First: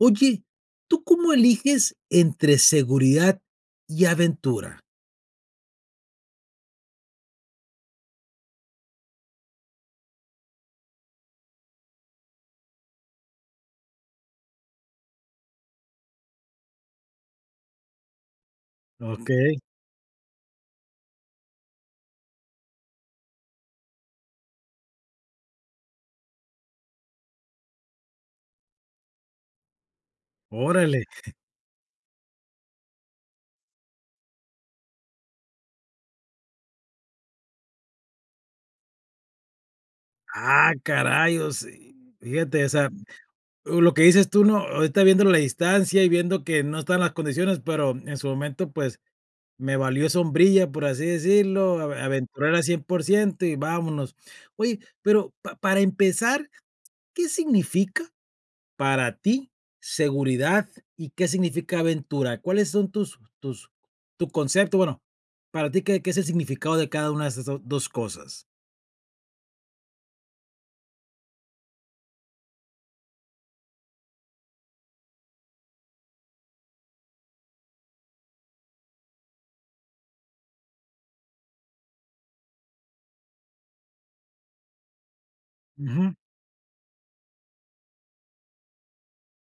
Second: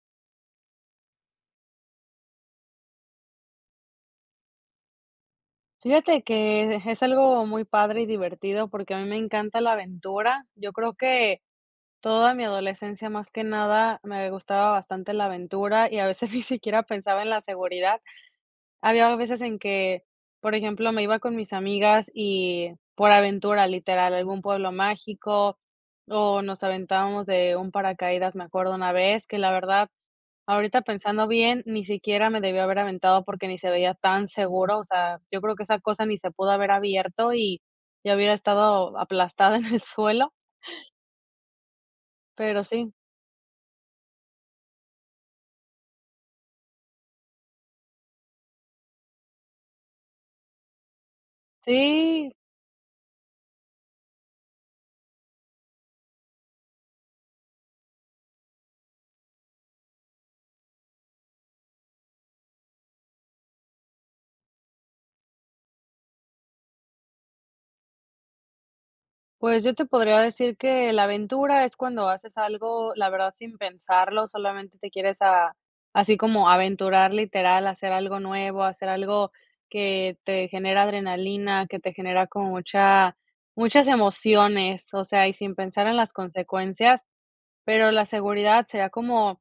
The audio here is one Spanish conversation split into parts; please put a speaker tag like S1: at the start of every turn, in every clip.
S1: Oye, ¿tú cómo eliges entre seguridad y aventura?
S2: Fíjate que es algo muy padre y divertido, porque a mí me encanta la aventura. Yo creo que toda mi adolescencia más que nada me gustaba bastante la aventura y a veces ni siquiera pensaba en la seguridad. Había veces
S1: Okey.
S2: en que, por ejemplo, me iba con mis amigas y por aventura literal, a algún pueblo mágico o nos aventábamos de un paracaídas, me acuerdo una vez, que la verdad, ahorita
S1: Órale.
S2: pensando bien, ni siquiera me debí haber aventado porque ni se veía tan seguro, o sea, yo creo que esa cosa ni se pudo haber abierto y ya hubiera estado aplastada en el suelo.
S1: Ah, caray, o se fíjate,
S2: Pero
S1: o sea,
S2: sí.
S1: lo que dices tú, ¿no?, ahorita viendo la distancia y viendo que no están las condiciones, pero en su momento, pues, me valió sombrilla, por así decirlo,
S2: Sí.
S1: aventurar al 100% y vámonos. Oye, pero pa para empezar, ¿qué significa para ti seguridad y qué significa aventura? ¿Cuáles son tus tus tu concepto?, bueno, para ti, ¿qué qué es el significado de cada una de esas 2 2 cosas?
S2: Pues yo te podría decir que la aventura es cuando haces algo, la verdad, sin pensarlo, solamente te quieres a así como aventurar, literal, hacer algo nuevo, hacer algo que te genera adrenalina, que te genera como mucha muchas emociones, o sea, y sin pensar en las
S1: Ujú.
S2: consecuencias, pero la seguridad sería como,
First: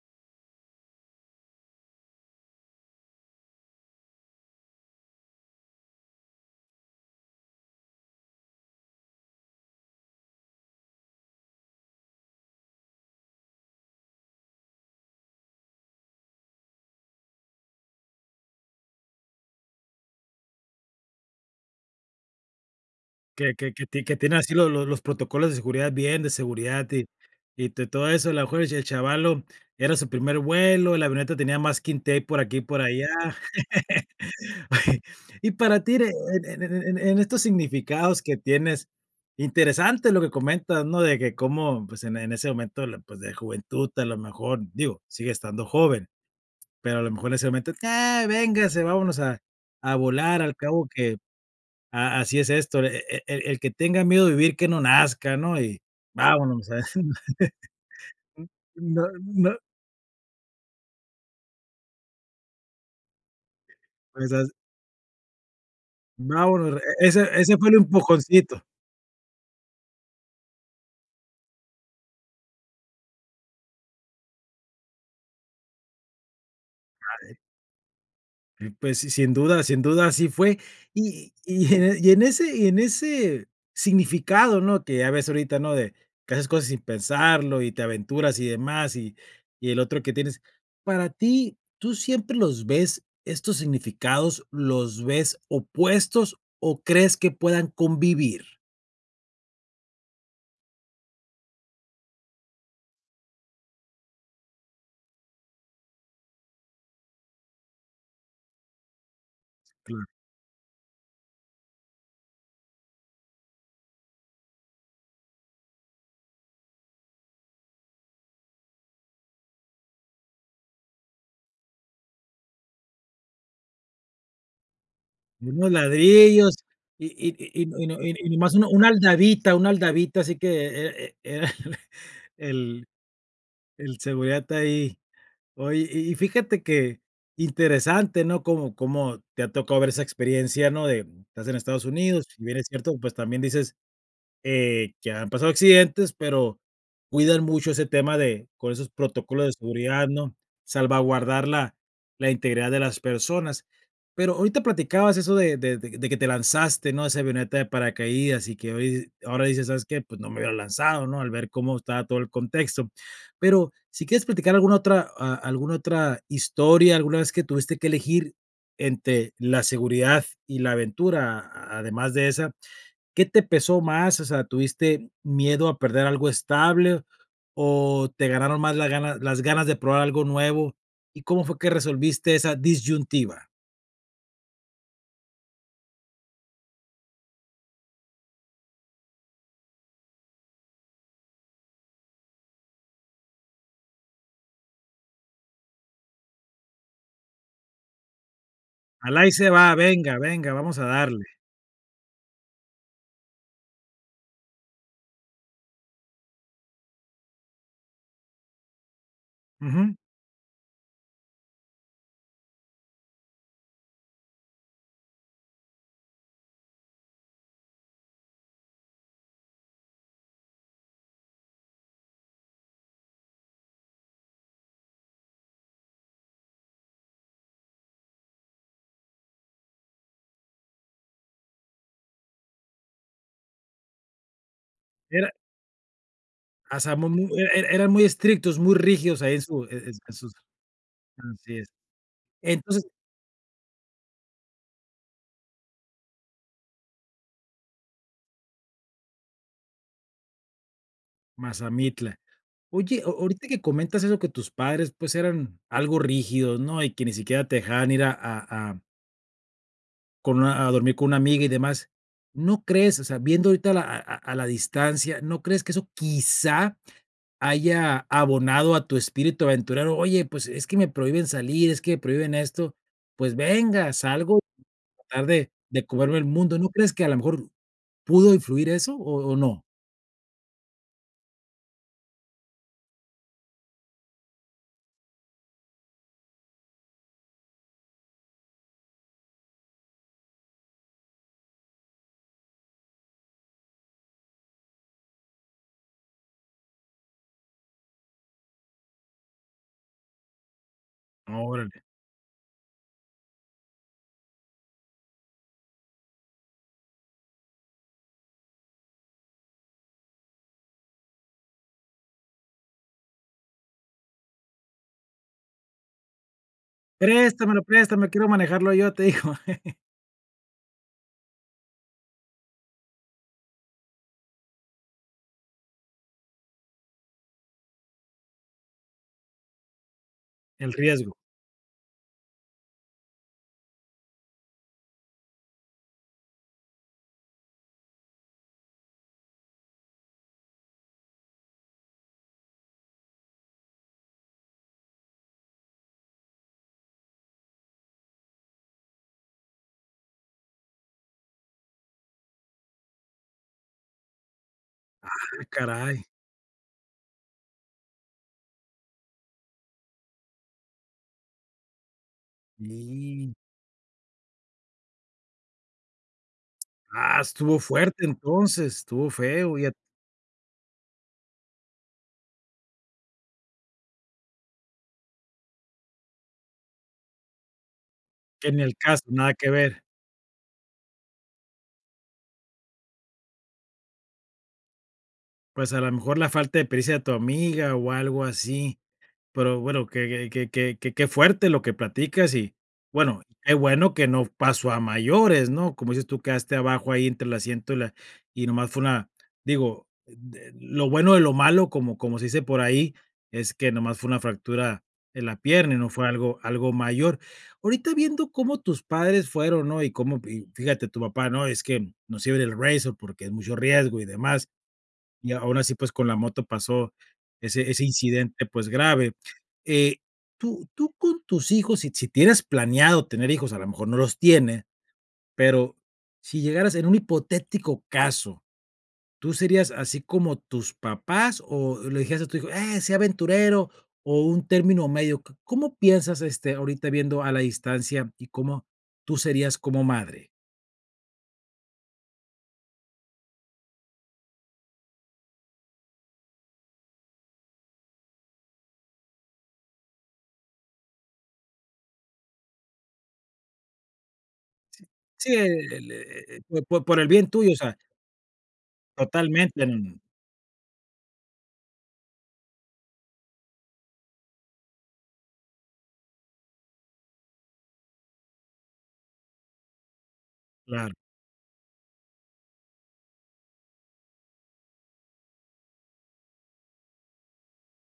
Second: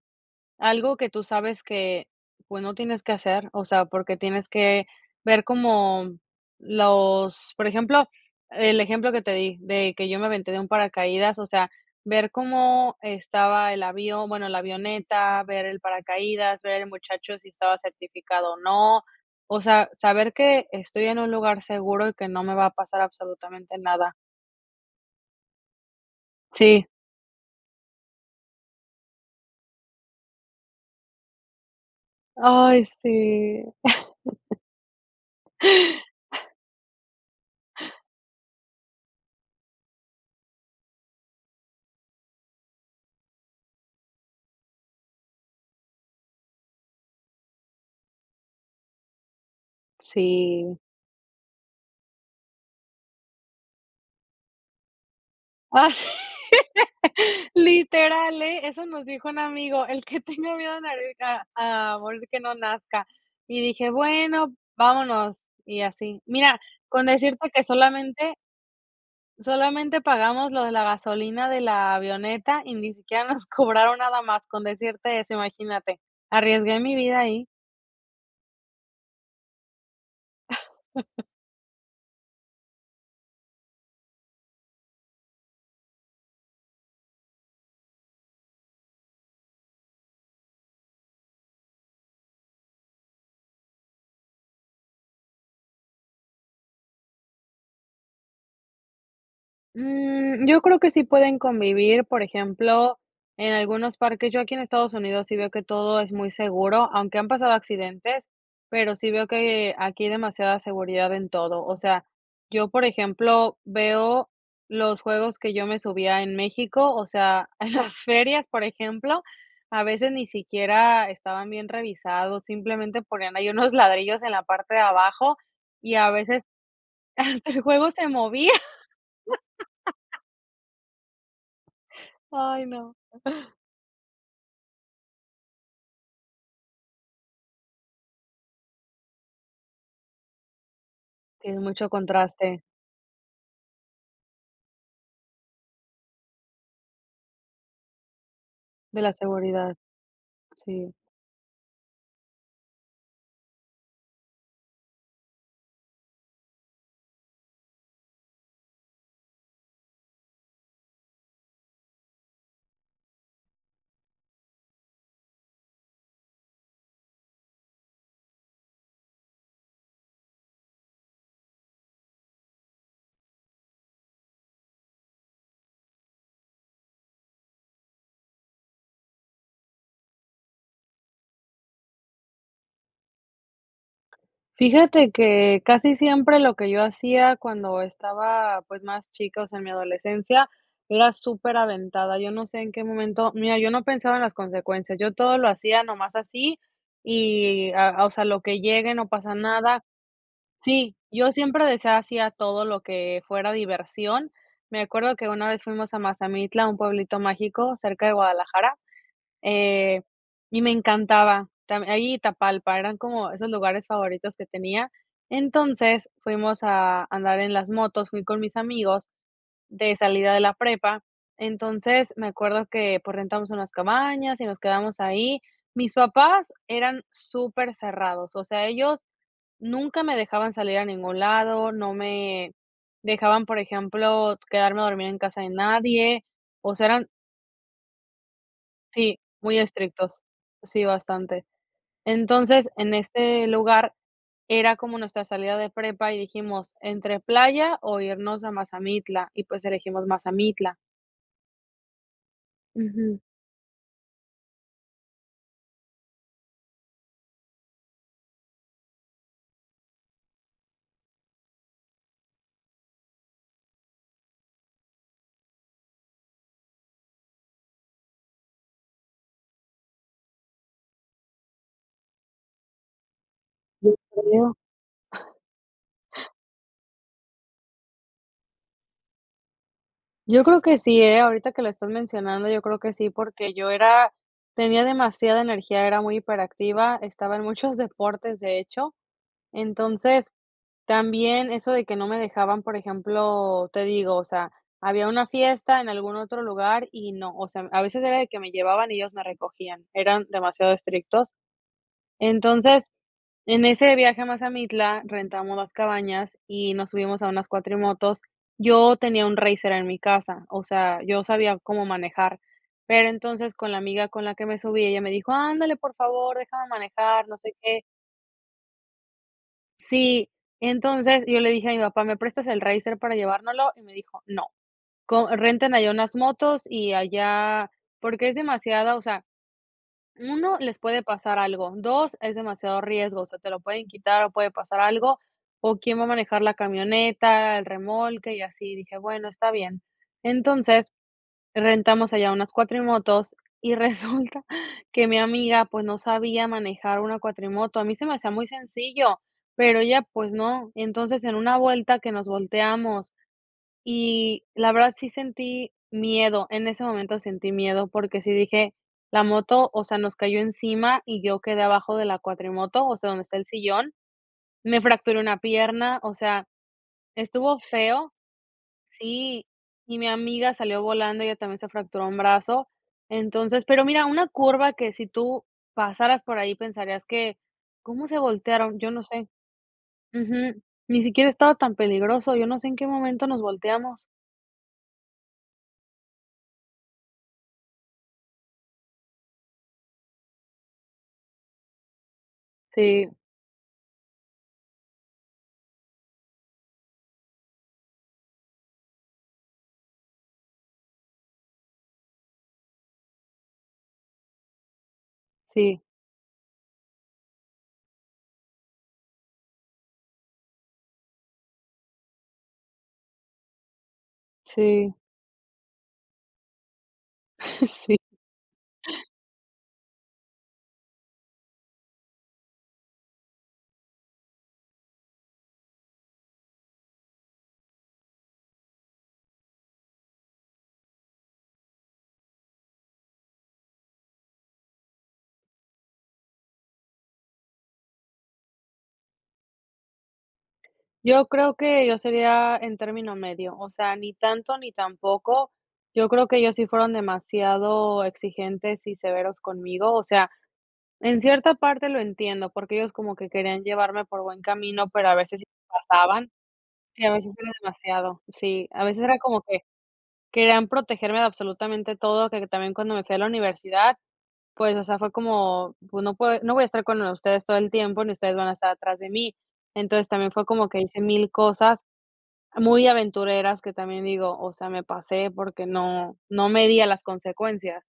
S2: algo que tú sabes que, pues, no tienes que hacer, o sea, porque tienes que ver como los por ejemplo, el ejemplo que te di, de que yo me aventé de un paracaídas, o sea, ver cómo estaba el avión, bueno, la avioneta, ver el paracaídas, ver el muchacho si estaba certificado o no, o sea, saber que estoy en un lugar seguro y que no me va a pasar
S1: Que que
S2: absolutamente
S1: que ti
S2: nada.
S1: que tiene así los los los protocolos de seguridad bien, de
S2: Si.
S1: seguridad, y y de todo eso, a lo mejor y el chavalo era su primer vuelo, la avioneta tenía masking tape por aquí y por
S2: Ay,
S1: allá.
S2: sí.
S1: Y para ti, en en en en en estos significados que tienes, interesante lo que comentas, ¿no?, de que cómo, pues, en en ese momento, pues, de juventud a lo mejor, digo, sigue estando joven, pero a lo mejor en ese momento: "Ya, véngase, vámonos a a volar, al
S2: Sí.
S1: cabo que a así es esto, el el el que tenga miedo de vivir, que no nazca, ¿no?, y
S2: Ah,
S1: vámonos".
S2: literal eh, eso nos
S1: No,
S2: dijo un
S1: no.
S2: amigo, el que tenga miedo a morir a a morir que no nazca. Y dije:
S1: Pues, haz.
S2: "Bueno, vámonos", y así, mira,
S1: Vámonos, e
S2: con
S1: ese
S2: decirte
S1: ese
S2: que
S1: fue el un
S2: solamente
S1: empujoncito.
S2: solamente pagamos lo de la gasolina de la avioneta y ni siquiera nos cobraron nada más, con decirte eso, imagínate, arriesgué mi vida
S1: Dale.
S2: ahí.
S1: Pues si sin duda sin duda así fue y y en y en ese y en ese significado, ¿no?, que ya ves ahorita, ¿no?, de que haces cosas sin pensarlo y te aventuras y demás y y el otro que tienes, para ti, ¿tú siempre los ves estos significados los ves opuestos o crees que puedan convivir?
S2: Mm yo creo que sí pueden convivir, por ejemplo, en algunos parques. Yo aquí en Estados Unidos sí veo que todo es muy seguro, aunque han pasado accidentes, pero sí veo que aquí demasiada seguridad en todo. O sea, yo, por ejemplo, veo los juegos que yo me subía en México, o sea, en las ferias, por ejemplo, a veces ni siquiera estaban bien revisados, simplemente ponían ahí unos ladrillos en la parte de abajo,
S1: Unos
S2: y a veces
S1: ladrillos y y
S2: hasta el
S1: y y no y
S2: juego
S1: no,
S2: se
S1: y
S2: movía.
S1: nomás un una aldabita una aldabita así que e e era
S2: Ay,
S1: el
S2: no.
S1: el seguridad está ahí. Oye, y y fíjate qué interesante, ¿no?, cómo cómo te ha tocado ver esa experiencia, ¿no?, de, mm, estás en
S2: Tiene
S1: Estados
S2: mucho
S1: Unidos, si bien
S2: contraste.
S1: es cierto, pues también dices, eh, que han pasado accidentes, pero cuidas mucho ese tema de con esos
S2: De la
S1: protocolos de
S2: seguridad,
S1: seguridad, ¿no?,
S2: sí.
S1: salvaguardar la la integridad de las personas. Pero ahorita platicabas eso de de de que te lanzaste, ¿no?, de esa avioneta de paracaídas y que hoy ahora dices: "¿Sabes qué? Pues no me hubiera lanzado", ¿no?, al ver cómo estaba todo el contexto. Pero si quieres platicar alguna otra a alguna otra historia, alguna vez que tuviste que elegir entre la seguridad y la aventura, además de esa, ¿qué te pesó más? O sea, ¿tuviste miedo a perder algo estable o te ganaron más la ganas las ganas de probar algo nuevo? ¿Y cómo fue que resolviste esa disyuntiva?
S2: Fíjate que casi siempre lo que yo hacía cuando estaba, pues, más chica, o sea, en mi adolescencia, era superaventada. Yo no sé en qué momento, mira, yo no pensaba en las consecuencias, yo todo lo hacía nomás así y, a a o sea, lo que llegue, no
S1: A la Ahí
S2: pasa
S1: se va,
S2: nada
S1: venga, venga, vamos a
S2: Sí,
S1: darle.
S2: yo siempre decía sí a todo lo que fuera diversión. Me acuerdo que una vez fuimos a Mazamitla, un pueblito mágico, cerca de Guadalajara,
S1: Ujú.
S2: eh, y me encantaba. Tam Ahí y Tapalpa, eran como esos lugares favoritos que tenía. Entonces fuimos a andar en las motos, fui con mis amigos de salida de la prepa. Entonces, me acuerdo que, pues, rentamos unas cabañas y nos quedamos ahí. Mis papás eran supercerrados, o sea, ellos nunca me dejaban salir a ningún lado, no me dejaban, por ejemplo, quedarme a dormir en
S1: Era
S2: casa de nadie, o
S1: Ah, o
S2: sea,
S1: sea, mu
S2: eran
S1: mu e e eran muy estrictos, muy
S2: Sí,
S1: rígidos ahí en
S2: muy
S1: su e e en
S2: estrictos,
S1: sus
S2: sí, bastante.
S1: Así es.
S2: Entonces,
S1: Entonces
S2: en este lugar era como nuestra salida de prepa y dijimos entre playa o irnos a Mazamitla, y pues elegimos Mazamitla.
S1: Mazamitla. Oye,
S2: Ujú.
S1: o-o Ahorita que comentas eso que tus padres, pues, eran algo rígidos, ¿no? Y que ni siquiera te dejaban ir a a a con una a dormir con una amiga y demás, ¿no crees? O sea, viendo ahorita a la a a a la distancia, ¿no crees que eso quizá haya abonado a tu espíritu aventurero? Oye, pues: "Es que me prohíben salir, es que me prohíben esto", pues venga,
S2: Yo
S1: salgo
S2: creo.
S1: a tratar de de comerme el mundo, ¿no crees que a la mejor pudo influir eso o o no?
S2: Yo creo que sí, eh, ahorita que lo estás mencionando, yo creo que sí, porque yo era tenía demasiada energía, era muy hiperactiva, estaba en muchos deportes, de hecho. Entonces, también eso de que no me dejaban, por ejemplo, te digo, o sea, había una fiesta en algún otro lugar y no, o sea, a veces era el que me llevaban y ellos me recogían, eran demasiado estrictos.
S1: Órale.
S2: Entonces, en ese viaje a Mazamitla rentamos las cabañas y nos subimos a unas cuatrimotos. Yo tenía un racer en mi casa, o sea, yo sabía cómo manejar, pero entonces con la amiga con la que me subí, ella me dijo: "Ándale, por favor, déjame manejar", no sé
S1: "Préstamelo,
S2: qué.
S1: préstame, quiero manejarlo yo", te dijo.
S2: Sí. Entonces, yo le dije a mi papá: "¿Me prestas el racer para llevárnoslo?". Y me dijo: "No. Co Renten allá unas motos y allá, porque es demasiada, o sea, 1,
S1: El
S2: les puede
S1: riesgo.
S2: pasar algo, 2, es demasiado riesgo, o sea, te lo pueden quitar o puede pasar algo, o quién va a manejar la camioneta, el remolque y así", y dije: "Bueno, está bien". Entonces, rentamos allá unas cuatrimotos y resulta que mi amiga, pues, no sabía manejar una cuatrimoto, a mí se me hacía muy sencillo, pero ella, pues, no. Entonces, en una vuelta que nos volteamos, y la verdad
S1: Ah,
S2: sí sentí
S1: caray.
S2: miedo, en ese momento sentí miedo, porque sí dije La moto, o sea, nos cayó encima y yo quedé abajo de la cuatrimoto, o sea, donde
S1: Lin
S2: está el sillón, me fracturé una pierna, o sea,
S1: Ah,
S2: estuvo
S1: estuvo fuerte
S2: feo
S1: entonces, estuvo
S2: Sí,
S1: feo y a
S2: y mi amiga salió volando, ella también se fracturó un brazo, entonces, pero mira una curva que si tú pasaras por ahí pensarías que, ¿cómo se
S1: Que ni al
S2: voltearon? Yo no
S1: caso,
S2: sé.
S1: nada que ver.
S2: Ujú. Ni siquiera estaba tan peligroso, yo no sé en qué momento nos volteamos.
S1: Pues a lo mejor la falta de prisa de tu amiga o algo así, pero bueno, que que que que que que fuerte lo que platicas y
S2: Sí.
S1: bueno, qué bueno que no pasó a mayores, ¿no?, como dices tú, quedaste abajo ahí entre el asiento y la y nomás fue una digo, d lo bueno de lo malo, como como se dice por ahí, es que nomás fue una fractura en la pierna y
S2: Sí.
S1: no fue algo algo mayor. Ahorita viendo cómo tus padres fueron, ¿no?, y cómo, p fíjate, tu papá, ¿no?, es que no sirve [unintelligible] porque es mucho riesgo y demás,
S2: Sí.
S1: y aún así, pues, con la moto pasó ese ese
S2: Sí.
S1: incidente, pues, grave eh, tú tú con tus hijos, si si tienes planeado tener hijos, a lo mejor no los tiene, pero si llegaras en un hipotético caso, ¿tú serías así como tus papás o le dijeras a tu hijo: "Eh, sé aventurero", o un término medio? ¿Có cómo piensas, este, ahorita viendo a la distancia, y cómo tú serías como madre?
S2: Yo creo que yo sería en término medio, o sea, ni tanto ni tan poco yo creo que ellos sí fueron demasiado exigentes y severos conmigo, o sea, en cierta parte lo entiendo, porque ellos como que querían llevarme por buen camino, pero a
S1: Sí,
S2: veces sí
S1: e
S2: se
S1: e e l eh
S2: pasaban
S1: eh po por
S2: sí,
S1: el
S2: a
S1: bien
S2: veces era
S1: tuyo, o sea.
S2: demasiado sí, a veces era como que
S1: Totalmente. No, no.
S2: querían protegerme de absolutamente todo, que también cuando me fui a la universidad, pues, o sea, fue como pues no pue no voy a estar con ustedes todo el tiempo, ni ustedes van a estar atrás de mí. Entonces también fue como que
S1: Claro.
S2: hice 1000 cosas muy aventureras que también digo, o sea, me pasé porque no no medía las consecuencias.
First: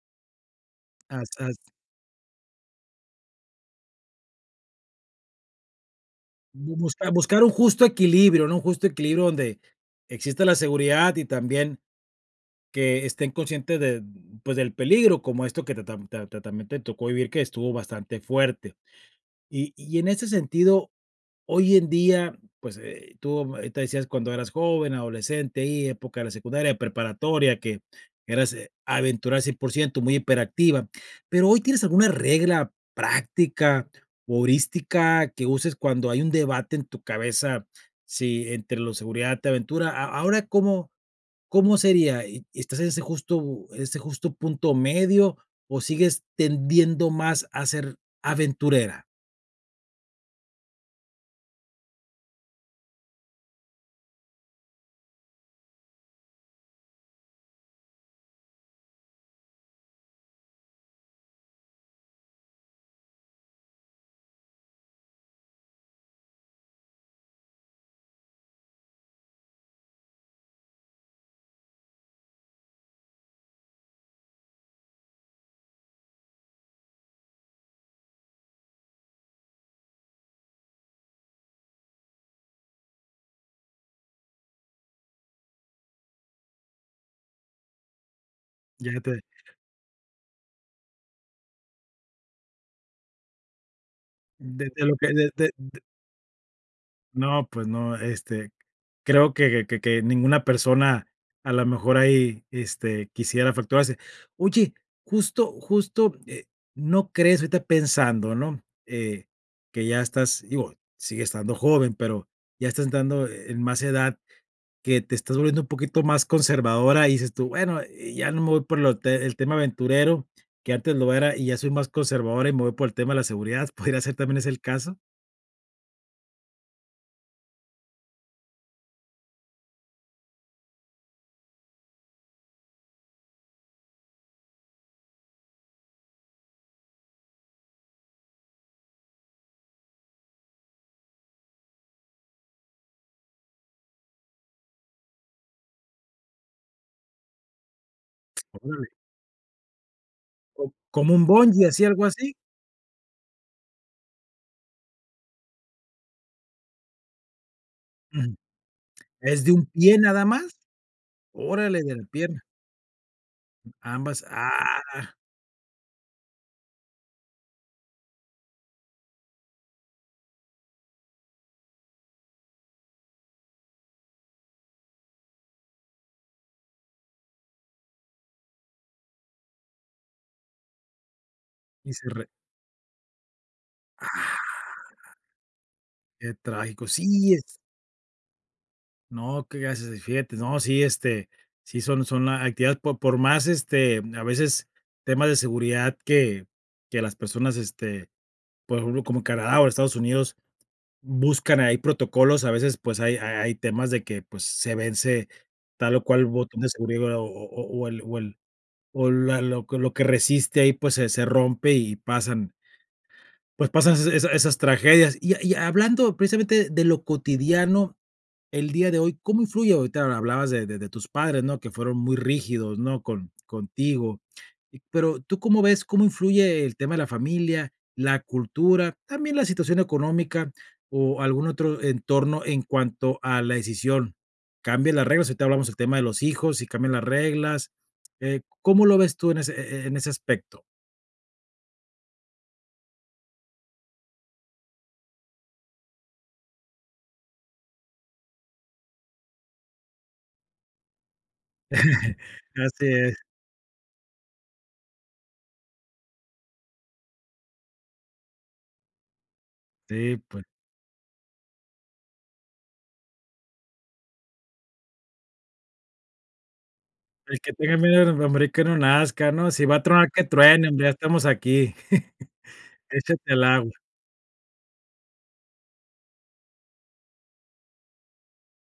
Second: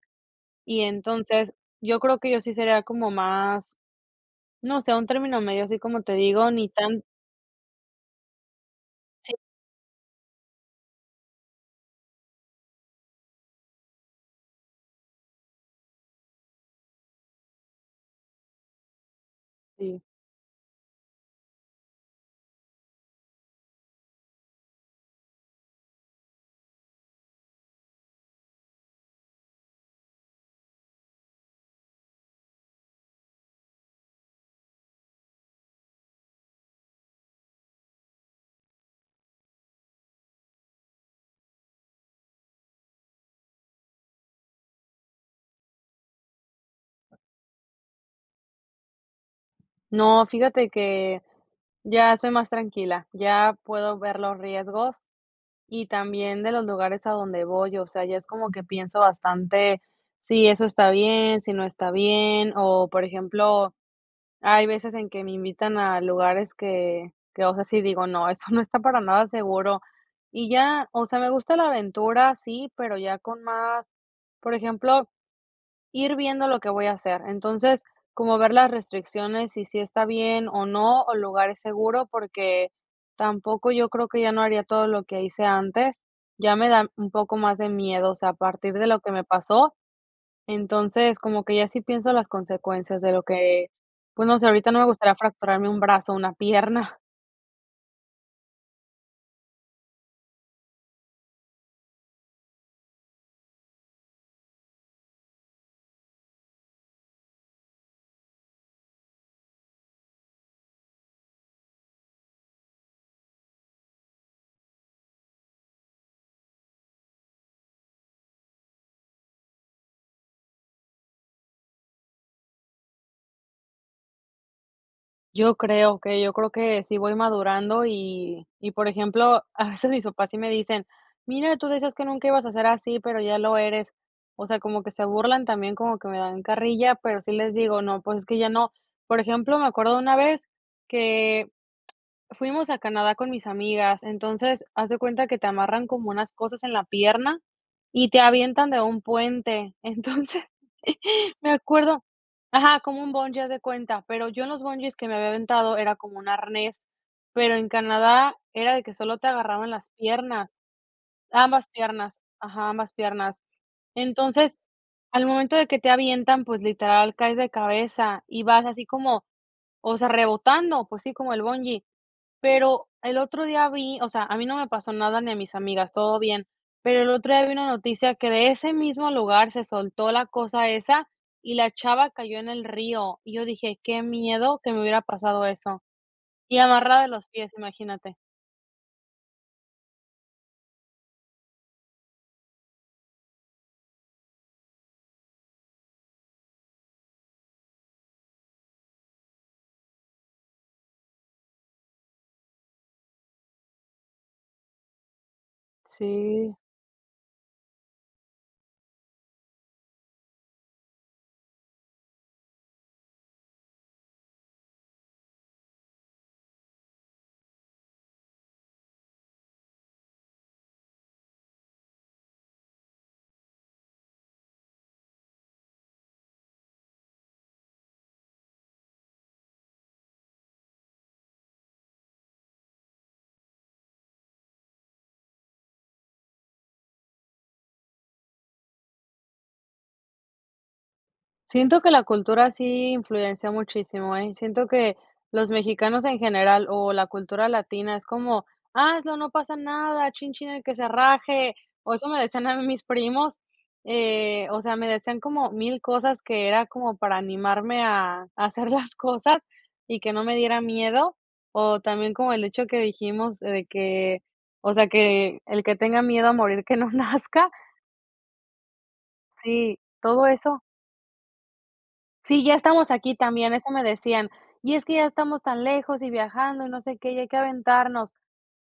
S2: Y
S1: As
S2: entonces
S1: as.
S2: yo creo que yo sí sería como más no sé, un término medio así como te digo ni
S1: Bu
S2: tan
S1: busca buscar un justo equilibrio, ¿no?, un justo equilibrio
S2: Sí.
S1: donde exista la seguridad y también que estén conscientes de, pues, del peligro, como esto que ta ta tam ta ta también te tocó vivir que estuvo bastante fuerte, y y
S2: Sí.
S1: en ese sentido, hoy en día, pues, eh tú, ahorita decías cuando eras joven, adolescente, ahí época de la secundaria, preparatoria, que eras, eh, aventura al 100% muy hiperactiva, pero hoy tienes alguna regla práctica, [unintelligible] que uses cuando hay un debate en tu cabeza, si entre lo seguridad te aventura, ¿A ahora cómo cómo sería? y ¿estás en ese justo en ese justo punto medio o sigues tendiendo más a ser aventurera?
S2: No, fíjate que ya soy más tranquila, ya puedo ver los riesgos y también de los lugares a donde voy, o sea, ya es como que pienso bastante si eso está bien, si no está bien, o por ejemplo, hay veces en que me invitan a lugares que que, o sea, sí digo: "No, eso no está para nada seguro", y ya, o sea, me gusta la aventura, sí, pero ya con más por ejemplo, ir viendo lo que voy a hacer, entonces, como ver las restricciones y si está bien o no, o el lugar es seguro, porque tampoco yo creo que ya no haría todo lo que hice antes, ya me da un poco más de miedo, o sea, a partir de lo
S1: Ya
S2: que
S1: te
S2: me pasó, entonces, como que ya sí pienso las consecuencias de lo que pues, no sé,
S1: De
S2: ahorita no
S1: de
S2: me
S1: lo que
S2: gustaría
S1: de de
S2: fracturarme
S1: d
S2: un brazo o una pierna.
S1: No, pues no, este, creo que que que ninguna persona a la mejor ahí, este, quisiera fracturarse. Oye, justo justo, eh, no crees ahorita pensando, ¿no?, eh, que ya estás digo, sigues estando joven pero ya estás entrando en más edad que te estás volviendo un poquito más conservadora y dices tú: "Bueno, eh, ya no me voy por lo te el tema aventurero, que antes lo era y ya soy más conservadora y me voy por el tema de la seguridad", ¿podría ser también ese el caso?
S2: Yo creo que yo creo que sí voy madurando y y por ejemplo, a veces mis papás sí me dicen: "Mira, tú decías que nunca ibas a ser así, pero ya lo eres", o sea, como que se burlan también, como que me dan carrilla, pero sí les digo: "No, pues es que ya no". Por ejemplo, me acuerdo de una vez que fuimos a Canadá con mis amigas. Entonces, haz de cuenta que te amarran como unas cosas en la pierna y te avientan de
S1: Órale.
S2: un puente, entonces
S1: ¿Có Cómo un
S2: me
S1: bungee así,
S2: acuerdo
S1: algo así?
S2: ajá como un bungee haz de cuenta, pero yo en los bungees que me había aventado era como un arnés, pero en
S1: Ujú.
S2: Canadá era de que solo te
S1: ¿Es de un
S2: agarraban las
S1: pie nada más?
S2: piernas, ambas
S1: Órale de la
S2: piernas
S1: pierna.
S2: ajá, ambas piernas.
S1: Ambas,
S2: Entonces,
S1: ah.
S2: al momento de que te avientan, pues, literal, caes de cabeza y vas así como, o sea, rebotando, pues, sí, como el bungee, pero el otro día vi o sea, a mí no me pasó nada ni a mis amigas, todo bien, pero el otro día vi una noticia que de ese mismo lugar se soltó la cosa esa y la
S1: Y si
S2: chava
S1: re
S2: cayó en el río y yo dije: "Qué
S1: Ah.
S2: miedo que me hubiera pasado eso",
S1: Qué
S2: y
S1: trágico,
S2: amarrada de los
S1: sí, es
S2: pies, imagínate.
S1: No, qué gracias sí fíjate, no, sí, este, sí son son actividades por por más, este a veces temas de seguridad que que las personas, este por ejemplo, como Canadá o Estados Unidos buscan ahí protocolos, a veces, pues, hay hay hay hay temas de que, pues, se vence tal o cual un
S2: Sí.
S1: botón de seguridad o o o o el o el o la lo que lo que resiste ahí, pues, se se rompe y pasan pues pasan esa esas esas tragedias, y ha y hablando precisamente de lo cotidiano el día de hoy, ¿cómo influye? Ahorita hablabas de de de tus padres, ¿no?, que fueron muy rígidos, ¿no?, con contigo, y pero, ¿tú cómo ves cómo influye el tema de la familia, la cultura, también la situación económica o algún otro entorno en cuanto a la decisión? ¿Cambias las reglas? Ahorita hablamos el tema de los hijos y cambian las reglas, eh, ¿cómo lo ves tú en ese e e e en ese aspecto?
S2: Siento que la cultura sí influencia muchísimo, eh. Siento que los mexicanos en general o la cultura latina es como: "Hazlo no pasa nada, chin chin el que se raje", o eso me decían a mí mis
S1: Así es.
S2: primos, eh, o sea, me decían como mil cosas que era como para animarme a a hacer las cosas y que
S1: Sí,
S2: no me
S1: pues.
S2: diera miedo, o también como el hecho que dijimos de que, o sea, que el que tenga miedo a morir que no
S1: El
S2: nazca.
S1: que tenga miedo de de morir que no nazca, ¿no?, si va
S2: Sí,
S1: a tronar que
S2: todo eso.
S1: truenen, ya estamos aquí.
S2: Sí, ya estamos aquí
S1: Échate al
S2: también, eso
S1: agua.
S2: me decían, y es que ya estamos tan lejos y viajando y no sé qué, y hay que aventarnos.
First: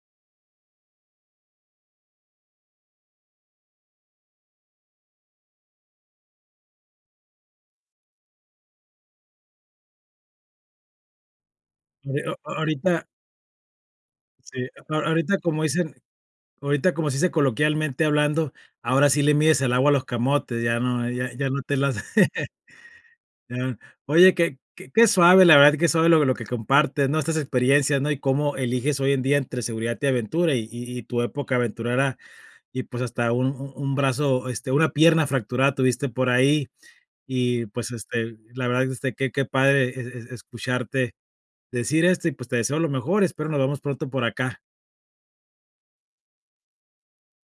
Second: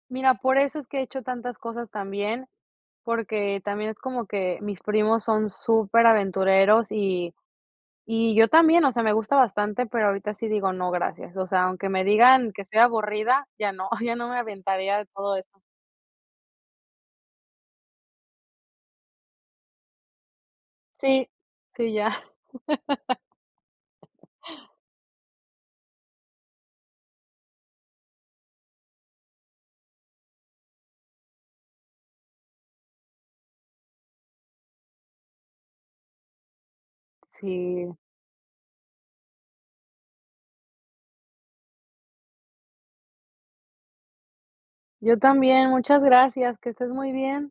S2: Mira, por eso es que he hecho tantas cosas también, porque también es como que mis primos son superaventureros y y yo también, o sea, me gusta bastante, pero ahorita sí digo: "No, gracias". O sea, aunque me
S1: Oh, eh, o oh,
S2: digan que soy
S1: ahorita.
S2: aburrida, ya no, ya no me
S1: Si, a
S2: aventaría
S1: a
S2: de todo
S1: ahorita
S2: eso.
S1: como dicen ahorita como se dice coloquialmente hablando, ahora sí le mides el agua a los camotes, ya no,
S2: Sí,
S1: ya ya no te
S2: sí,
S1: las
S2: ya.
S1: ya. Oye, que que suave, la verdad, que suave lo lo que compartes, ¿no?, estas experiencias, ¿no?, y cómo eliges hoy en día entre seguridad y aventura y y y tu época aventurera, y pues, hasta un un brazo, este, una pierna fracturada tuviste por ahí, y pues,
S2: Sí.
S1: este, la verdad este, que que padre e es escucharte decir esto, y pues, te deseo lo mejor espero nos vemos pronto por acá.
S2: Yo también, muchas gracias, que estés muy bien.